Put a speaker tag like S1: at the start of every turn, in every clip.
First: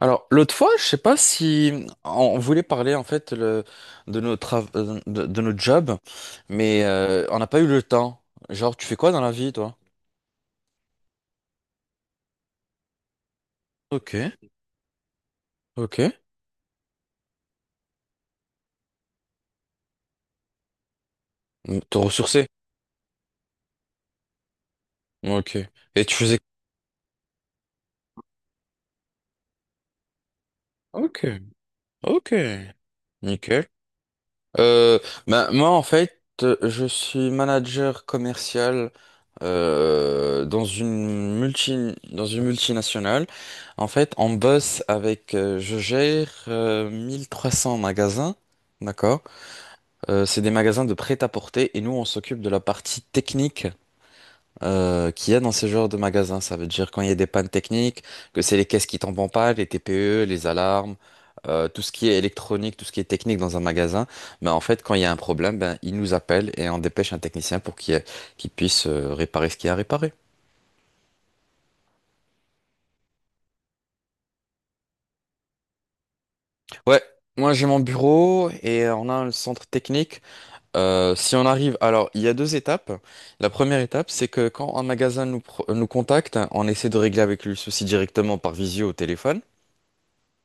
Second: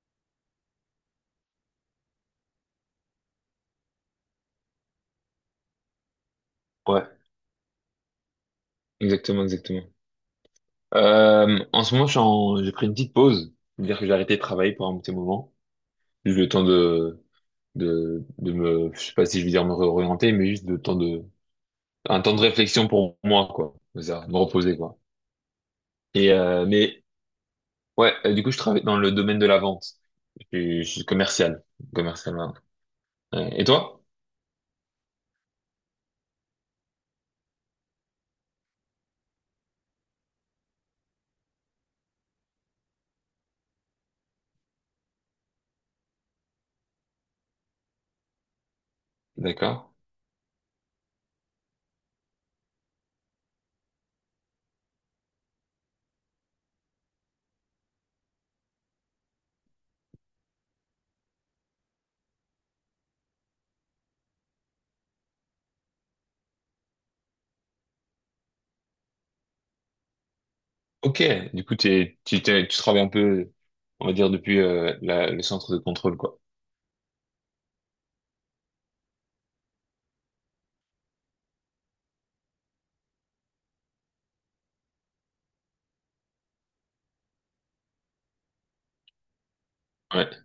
S1: Alors, l'autre fois, je sais pas si on voulait parler en fait de nos jobs, mais
S2: Ouais,
S1: on n'a pas eu le temps. Genre, tu fais quoi dans la
S2: exactement,
S1: vie, toi?
S2: exactement. En ce moment, j'ai pris une petite pause. C'est-à-dire que j'ai
S1: Ok,
S2: arrêté de travailler pour un petit moment.
S1: ok.
S2: Juste le temps de, de me, je sais pas si je veux dire me réorienter, mais juste le temps de,
S1: Te
S2: un temps de
S1: ressourcer.
S2: réflexion pour moi, quoi. C'est ça, me reposer, quoi.
S1: Ok. Et tu
S2: Et,
S1: faisais.
S2: mais, ouais, du coup, je travaille dans le domaine de la vente. Je suis
S1: Ok,
S2: commercial.
S1: ok.
S2: Commercial, hein. Et
S1: Nickel.
S2: toi?
S1: Euh, ben, moi, en fait, je suis manager commercial dans dans une multinationale. En fait, on bosse avec, je gère 1 300 magasins, d'accord?
S2: D'accord.
S1: C'est des magasins de prêt-à-porter et nous, on s'occupe de la partie technique qu'il y a dans ce genre de magasin. Ça veut dire quand il y a des pannes techniques, que c'est les caisses qui tombent en panne, les TPE, les alarmes, tout ce qui est électronique, tout ce qui est technique dans un magasin. Mais en fait, quand il y a un problème, ben, ils nous appellent et on dépêche un technicien pour qu'il puisse réparer ce qu'il y a à réparer.
S2: Ok. Du coup, tu travailles un peu, on va dire, depuis, le centre de contrôle, quoi.
S1: Ouais. Moi, j'ai mon bureau et on a un centre technique. Si on arrive, alors il y a deux étapes. La première étape, c'est que quand un magasin nous contacte, on essaie de régler avec lui le souci directement par visio au téléphone.
S2: Ouais.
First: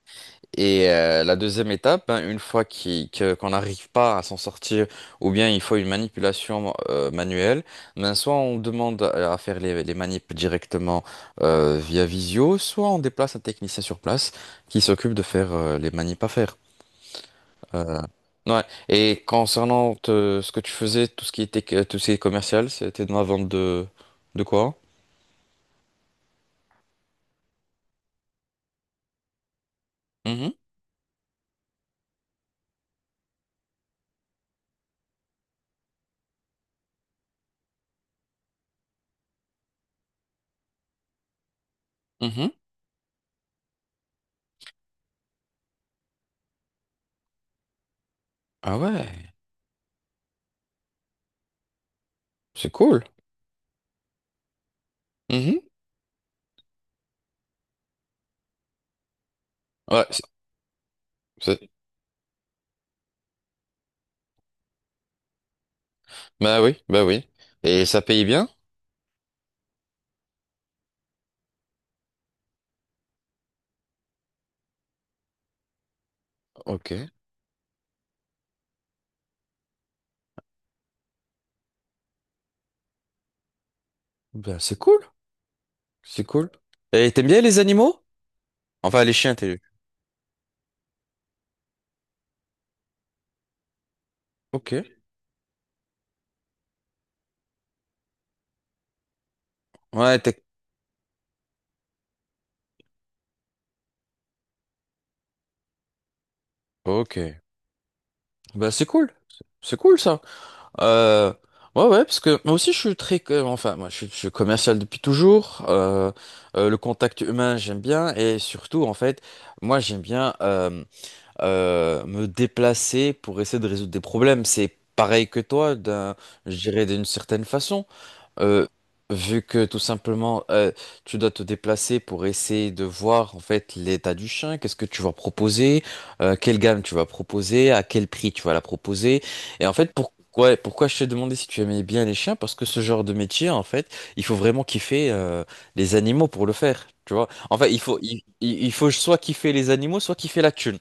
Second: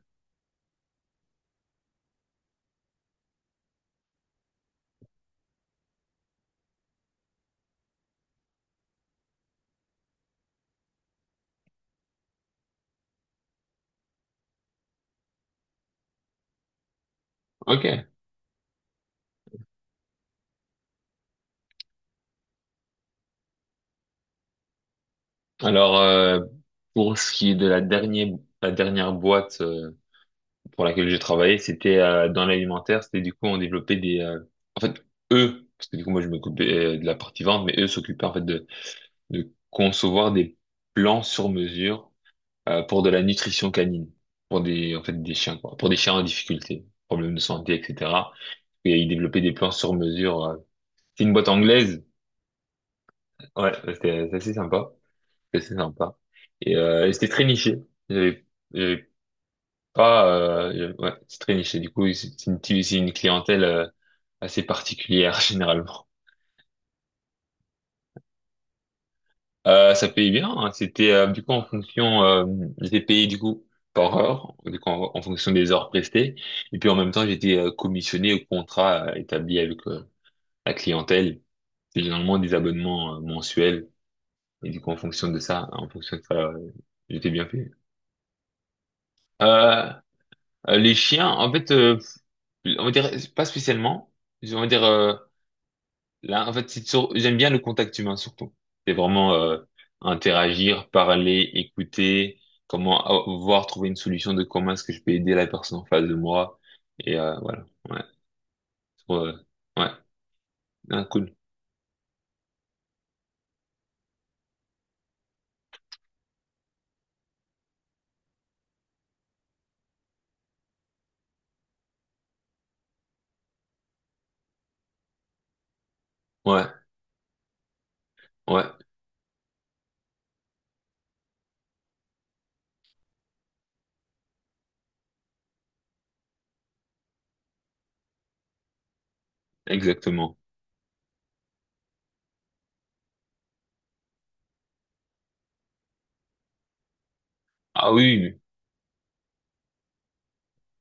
S1: Et la deuxième étape, hein, une fois qu'on n'arrive pas à s'en sortir, ou bien il faut une manipulation manuelle, ben soit on demande à faire les manips directement via visio, soit on déplace un technicien sur place qui s'occupe de faire les manips à faire. Euh,
S2: Ok.
S1: ouais. Et concernant ce que tu faisais, tout ce qui était tout ce qui est commercial, c'était dans la vente de quoi?
S2: Alors, pour ce qui est de la dernière boîte
S1: Mhm,
S2: pour laquelle j'ai travaillé, c'était dans l'alimentaire. C'était du coup, on développait en fait, eux, parce que du coup, moi, je m'occupais de la partie vente, mais eux s'occupaient en fait de concevoir des plans sur mesure
S1: mhm.
S2: pour de la nutrition canine, pour des, en fait, des chiens, quoi, pour des chiens en difficulté, problèmes de santé, etc.
S1: Ah
S2: Et ils
S1: ouais,
S2: développaient des plans sur mesure. Euh. C'est une boîte anglaise.
S1: c'est cool.
S2: Ouais, c'est assez sympa.
S1: Mhm.
S2: Que c'est sympa. Et c'était très niché. J'avais j'avais
S1: Ouais,
S2: pas, ouais, c'est très
S1: c'est-
S2: niché. Du coup, c'est c'est une clientèle assez particulière généralement.
S1: bah oui, bah oui. Et ça paye bien?
S2: Ça payait bien. Hein. C'était du coup en fonction, j'étais payé du coup par heure, du coup en, en fonction des heures prestées. Et puis en
S1: Ok.
S2: même temps, j'étais commissionné au contrat établi avec la clientèle. C'est généralement des abonnements mensuels.
S1: Ben,
S2: Et
S1: c'est
S2: du coup, en
S1: cool.
S2: fonction de ça, en fonction de
S1: C'est
S2: ça,
S1: cool. Et t'aimes
S2: j'étais
S1: bien
S2: bien
S1: les
S2: payé.
S1: animaux? Enfin, les chiens, t'es.
S2: Euh, les chiens, en fait. Euh, on va dire, pas spécialement. On va
S1: Ok.
S2: dire, là, en fait, j'aime bien le contact humain surtout. C'est vraiment
S1: Ouais, t'es.
S2: interagir, parler, écouter, voir, trouver une solution de comment est-ce que je peux aider la personne en face de moi. Et
S1: Ok.
S2: voilà, ouais.
S1: Ben, c'est cool.
S2: Ouais,
S1: C'est
S2: ouais.
S1: cool, ça.
S2: Ah,
S1: Euh,
S2: cool.
S1: ouais, ouais, parce que moi aussi, je suis très, enfin, moi, je suis commercial depuis toujours. Le contact humain, j'aime bien. Et surtout, en fait, moi, j'aime bien me déplacer pour essayer de résoudre des problèmes. C'est pareil que toi, je
S2: Ouais,
S1: dirais d'une certaine façon.
S2: ouais,
S1: Euh, Vu que tout simplement tu dois te déplacer pour essayer de voir en fait l'état du chien, qu'est-ce que tu vas proposer, quelle gamme tu vas proposer, à quel prix tu vas la proposer. Et en fait,
S2: exactement.
S1: pourquoi je t'ai demandé si tu aimais bien les chiens? Parce que ce genre de métier, en fait, il faut vraiment kiffer les animaux pour le faire. Tu vois, en fait,
S2: Ah oui,
S1: il faut soit kiffer les animaux, soit kiffer la thune.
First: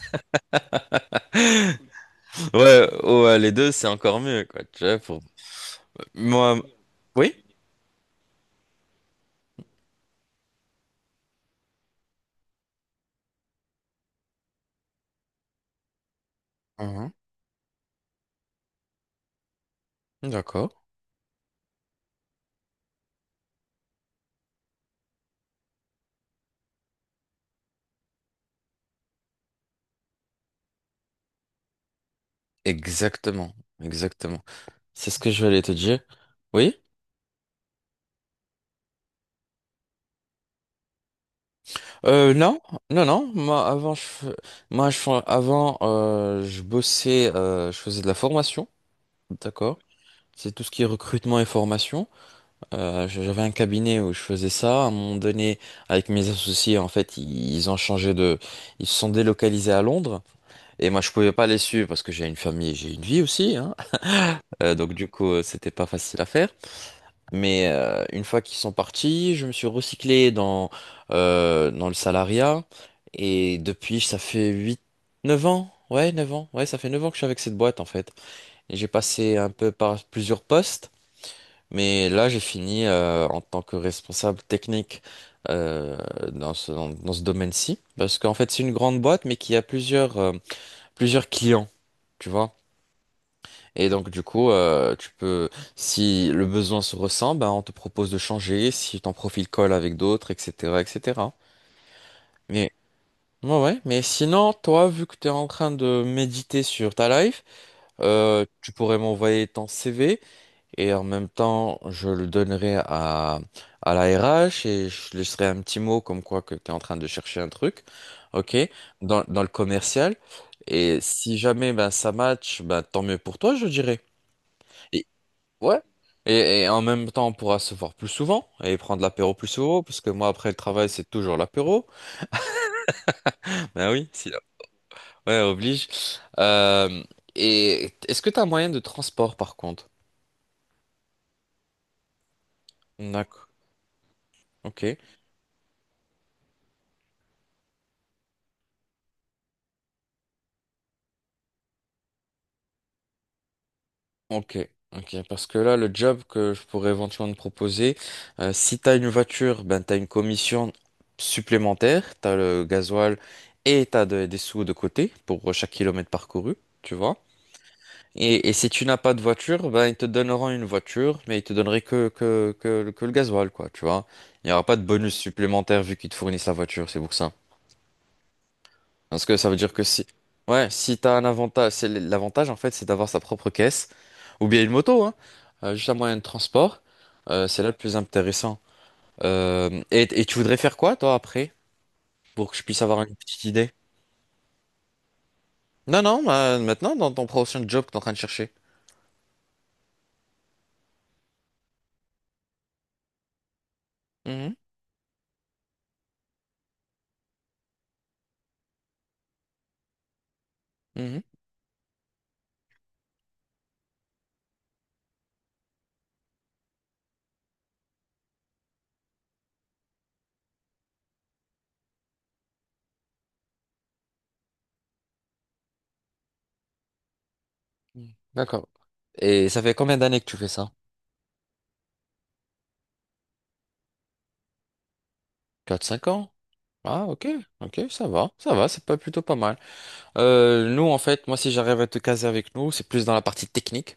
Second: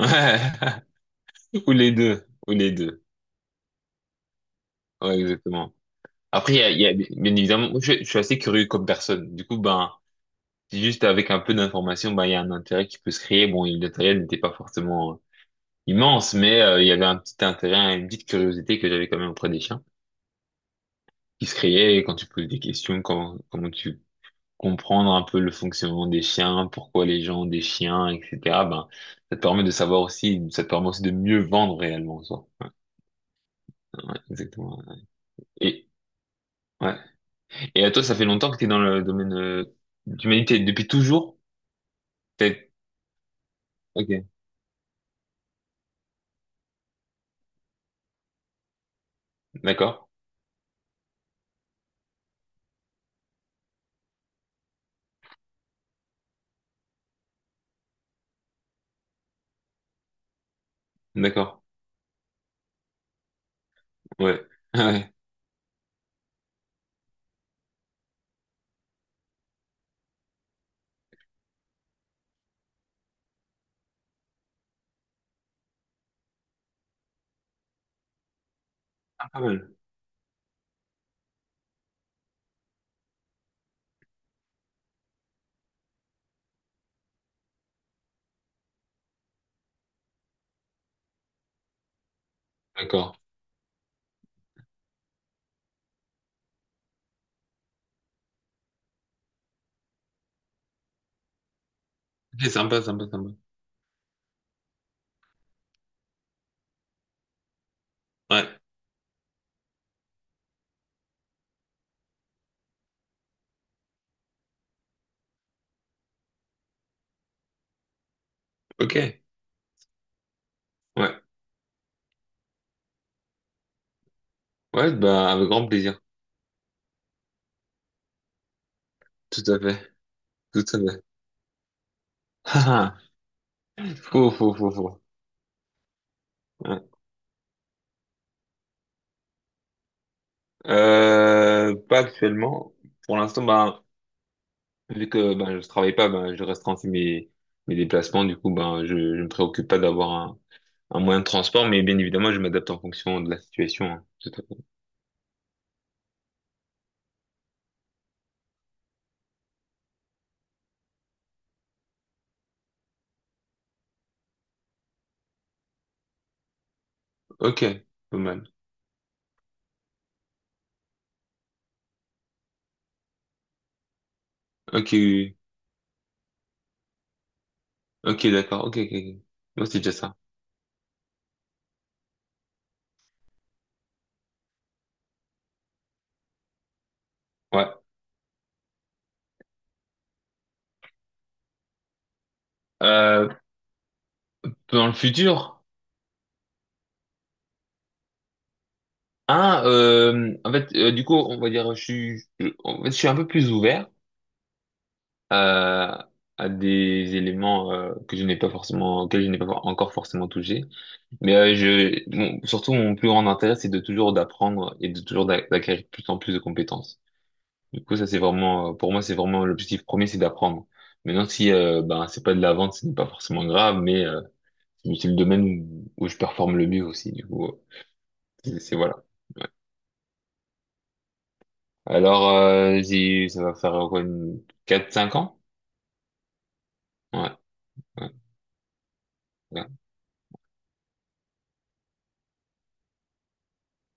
S2: oui, ouais. Ou les deux, ou les
S1: Ouais,
S2: deux.
S1: ouais, les deux, c'est encore mieux, quoi. Tu vois,
S2: Ouais,
S1: pour.
S2: exactement. Après,
S1: Moi, oui?
S2: bien évidemment, moi, je suis assez curieux comme personne. Du coup, ben, c'est juste avec un peu d'information, bah, il y a un intérêt qui peut se créer. Bon, l'intérêt n'était pas forcément immense, mais il y avait
S1: Mhm.
S2: un petit intérêt, une petite curiosité que j'avais quand même auprès des chiens,
S1: D'accord.
S2: qui se créait et quand tu poses des questions, comment tu comprendre un peu le fonctionnement des chiens, pourquoi les gens ont des chiens, etc. Ben, ça te permet de savoir aussi, ça te permet aussi de mieux vendre réellement en soi. Ouais,
S1: Exactement,
S2: ouais,
S1: exactement.
S2: exactement.
S1: C'est ce que je voulais te
S2: Et,
S1: dire. Oui?
S2: ouais. Et à toi, ça fait longtemps que tu es dans le domaine d'humanité, depuis toujours?
S1: Non,
S2: T'es-
S1: non, non. Moi, avant, je,
S2: Ok,
S1: fais- moi, je, fais- avant, je bossais, je faisais de la formation, d'accord?
S2: d'accord,
S1: C'est tout ce qui est recrutement et formation. J'avais un cabinet où je faisais ça. À un moment donné, avec mes associés, en fait, ils ont changé de, ils se sont délocalisés à Londres. Et moi, je pouvais pas les
S2: d'accord,
S1: suivre parce que j'ai une famille, et j'ai une vie aussi, hein.
S2: ouais.
S1: Donc du
S2: Ouais.
S1: coup, c'était pas facile à faire. Mais une fois qu'ils sont partis, je me suis recyclé dans le salariat. Et depuis, ça fait 8, 9 ans. Ouais, 9 ans. Ouais, ça fait 9 ans que je suis avec cette boîte en fait. Et j'ai
S2: Ah,
S1: passé
S2: pas
S1: un
S2: mal.
S1: peu par plusieurs postes. Mais là, j'ai fini en tant que responsable technique euh, dans ce domaine-ci. Parce qu'en fait, c'est une grande boîte, mais qui a plusieurs clients. Tu vois?
S2: D'accord.
S1: Et donc du coup, tu peux, si le besoin se ressent, ben, on te propose de changer, si ton profil colle avec d'autres, etc., etc.
S2: Ok,
S1: Mais
S2: sympa, sympa, sympa.
S1: ouais, ouais. Mais sinon, toi, vu que tu es en train de méditer sur ta life,
S2: Ouais.
S1: tu pourrais m'envoyer ton CV et en même temps, je le donnerai à la RH et je laisserai un petit mot comme quoi que tu es en train de chercher un truc, ok,
S2: Ok.
S1: dans dans le commercial. Et
S2: Ouais.
S1: si jamais ben ça match, ben tant mieux pour toi, je dirais.
S2: Ouais,
S1: Et
S2: bah, avec grand
S1: Ouais.
S2: plaisir.
S1: Et en même temps, on pourra se voir plus souvent et prendre l'apéro
S2: Tout
S1: plus
S2: à
S1: souvent,
S2: fait.
S1: parce que moi, après le
S2: Tout à
S1: travail,
S2: fait.
S1: c'est toujours l'apéro.
S2: Ah, ah.
S1: Ben oui, si,
S2: Faux, faux, faux, faux.
S1: ouais, oblige.
S2: Ouais.
S1: Euh, et est-ce que tu as un moyen de transport, par contre?
S2: Pas actuellement. Pour l'instant,
S1: D'accord.
S2: ben,
S1: Ok.
S2: vu que ben, je travaille pas, ben, je restreins aussi mes, mes déplacements. Du coup, ben, je me préoccupe pas d'avoir un moyen de transport, mais bien évidemment, je m'adapte en fonction de la situation. Hein. Tout à fait.
S1: Ok. Ok. Parce que là, le job que je pourrais éventuellement te proposer, si tu as une voiture, ben, tu as une commission supplémentaire, tu as le gasoil et tu as des sous de côté pour chaque kilomètre parcouru, tu vois.
S2: Ok. Pas
S1: Et,
S2: mal.
S1: et si tu n'as pas de voiture, ben ils te donneront une voiture, mais ils te donneraient que le gasoil, quoi, tu vois. Il n'y aura pas de
S2: Ok,
S1: bonus
S2: oui.
S1: supplémentaire vu qu'ils te fournissent la voiture, c'est pour ça.
S2: Ok, d'accord. Ok, ok, ok.
S1: Parce que ça veut
S2: Moi,
S1: dire
S2: c'est
S1: que
S2: déjà
S1: si,
S2: ça.
S1: ouais, si t'as un avantage, c'est l'avantage en fait, c'est d'avoir sa propre caisse, ou bien une moto, hein, juste un moyen de transport, c'est
S2: Ouais.
S1: là le plus intéressant. Et tu voudrais faire quoi, toi, après, pour que je puisse avoir une
S2: Euh,
S1: petite idée?
S2: dans le futur.
S1: Non, non, bah, maintenant, dans ton prochain job que t'es en train de chercher.
S2: Ah, en fait, du coup, on va dire, en fait, je suis un peu plus ouvert
S1: Mhm,
S2: à, à des éléments que je n'ai pas forcément, auxquels je n'ai pas encore forcément touché.
S1: mhm.
S2: Mais surtout, mon plus grand intérêt, c'est de toujours d'apprendre et de toujours d'acquérir de plus en plus de compétences. Du coup, ça, c'est vraiment, pour moi, c'est vraiment l'objectif premier, c'est d'apprendre. Maintenant, si ben, c'est pas de la vente, ce n'est pas forcément grave, mais c'est le domaine où, où je performe le mieux aussi. Du coup,
S1: Hmm. D'accord.
S2: voilà.
S1: Et ça fait combien d'années que tu fais ça?
S2: Alors, ça va faire quoi, une... quatre cinq ans?
S1: 4, 5 ans? Ah, ok,
S2: Ouais,
S1: ok,
S2: ouais,
S1: ça va, c'est pas plutôt pas mal.
S2: ouais.
S1: Nous, en fait, moi, si j'arrive à te caser avec nous, c'est plus dans la partie technique,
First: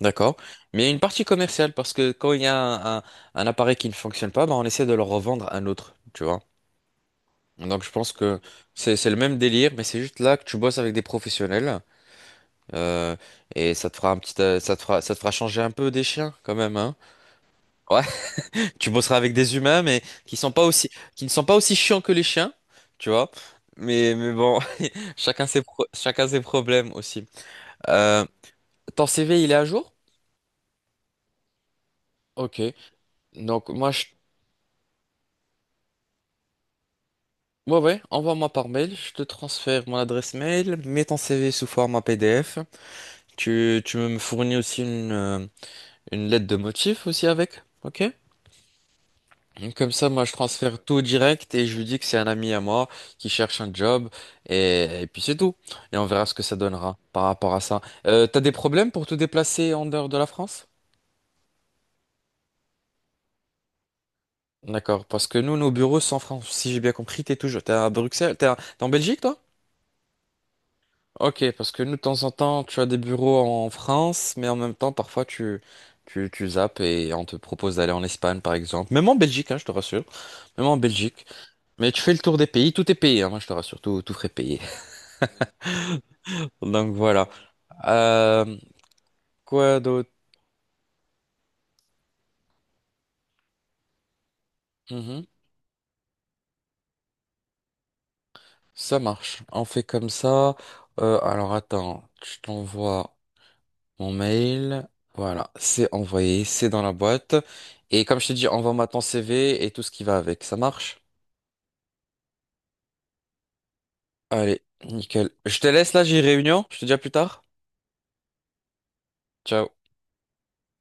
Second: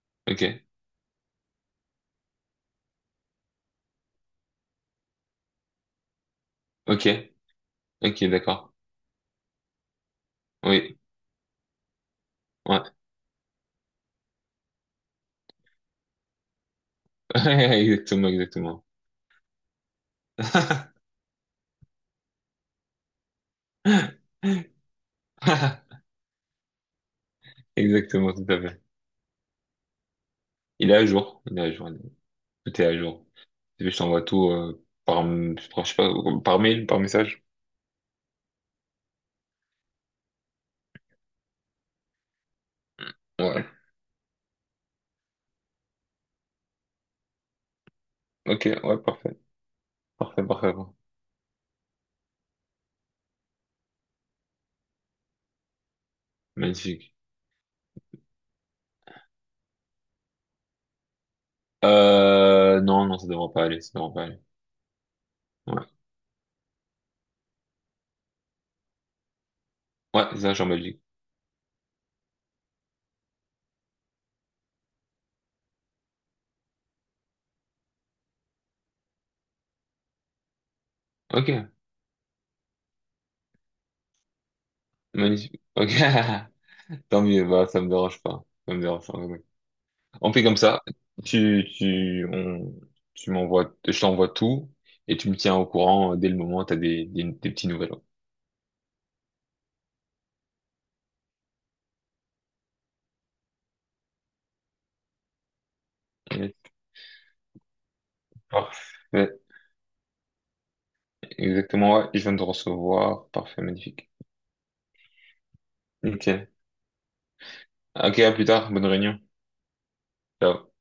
S1: d'accord?
S2: Ok,
S1: Mais il y a une partie commerciale, parce que quand il y a un appareil qui ne fonctionne pas, bah, on essaie de le revendre à un autre, tu vois?
S2: ok,
S1: Donc, je pense
S2: ok,
S1: que
S2: d'accord.
S1: c'est le même délire, mais c'est juste là que tu bosses avec
S2: Oui,
S1: des professionnels,
S2: ouais.
S1: euh, et ça te fera ça te fera changer un peu des chiens, quand même, hein? Ouais.
S2: Exactement, exactement.
S1: Tu bosseras avec des humains, mais qui sont pas aussi, qui ne sont pas aussi chiants que les chiens, tu vois. Mais bon, chacun ses problèmes aussi. Euh,
S2: Exactement, tout à fait.
S1: Ton CV, il est à jour?
S2: Il est à jour, il est à jour,
S1: Ok.
S2: tout est à jour.
S1: Donc,
S2: Je
S1: moi, je.
S2: t'envoie tout par, je sais pas, par mail, par message.
S1: Ouais, ouais, envoie-moi par mail. Je te transfère mon adresse mail. Mets ton CV sous format PDF.
S2: Ouais,
S1: Tu me fournis aussi une lettre de motif aussi avec. Ok?
S2: ok, ouais, parfait,
S1: Comme ça, moi, je
S2: parfait, parfait,
S1: transfère
S2: parfait.
S1: tout direct et je lui dis que c'est un ami à moi qui cherche un job et puis c'est tout. Et on verra ce que ça donnera
S2: Magnifique.
S1: par rapport à ça. T'as des problèmes pour te déplacer en dehors de la France?
S2: Non, non, ça devrait pas aller, ça devrait pas aller.
S1: D'accord, parce que nous, nos
S2: Ouais,
S1: bureaux sont en France. Si j'ai bien compris, t'es toujours, t'es à Bruxelles, t'es en Belgique, toi?
S2: ouais, c'est ça, je suis en Belgique.
S1: Ok, parce que nous, de temps en temps, tu as des bureaux en France, mais en même temps, parfois, tu zappes et on te propose d'aller en Espagne, par exemple. Même en Belgique, hein, je te rassure. Même en Belgique.
S2: Ok,
S1: Mais tu fais le tour des pays, tout est payé, hein, moi, je te rassure, tout frais payé.
S2: magnifique. Ok.
S1: Donc
S2: Tant
S1: voilà.
S2: mieux, bah, ça me dérange pas.
S1: Euh,
S2: Ça me dérange pas. Oui.
S1: quoi d'autre?
S2: On fait comme ça. Tu, tu, on, tu m'envoies, je t'envoie tout et
S1: Mhm.
S2: tu me tiens au courant dès le moment où t'as des petits nouvelles.
S1: Ça marche. On fait comme ça. Alors attends, je t'envoie mon mail. Voilà, c'est envoyé,
S2: Ouais.
S1: c'est dans la boîte. Et comme je t'ai dit, envoie-moi ton
S2: Parfait.
S1: CV et tout ce qui va avec. Ça marche?
S2: Exactement, ouais. Je viens de recevoir. Parfait, magnifique.
S1: Allez, nickel. Je te laisse là, j'ai
S2: Nickel.
S1: réunion. Je te dis à plus tard.
S2: Ok, à plus tard. Bonne réunion.
S1: Ciao.
S2: Ciao.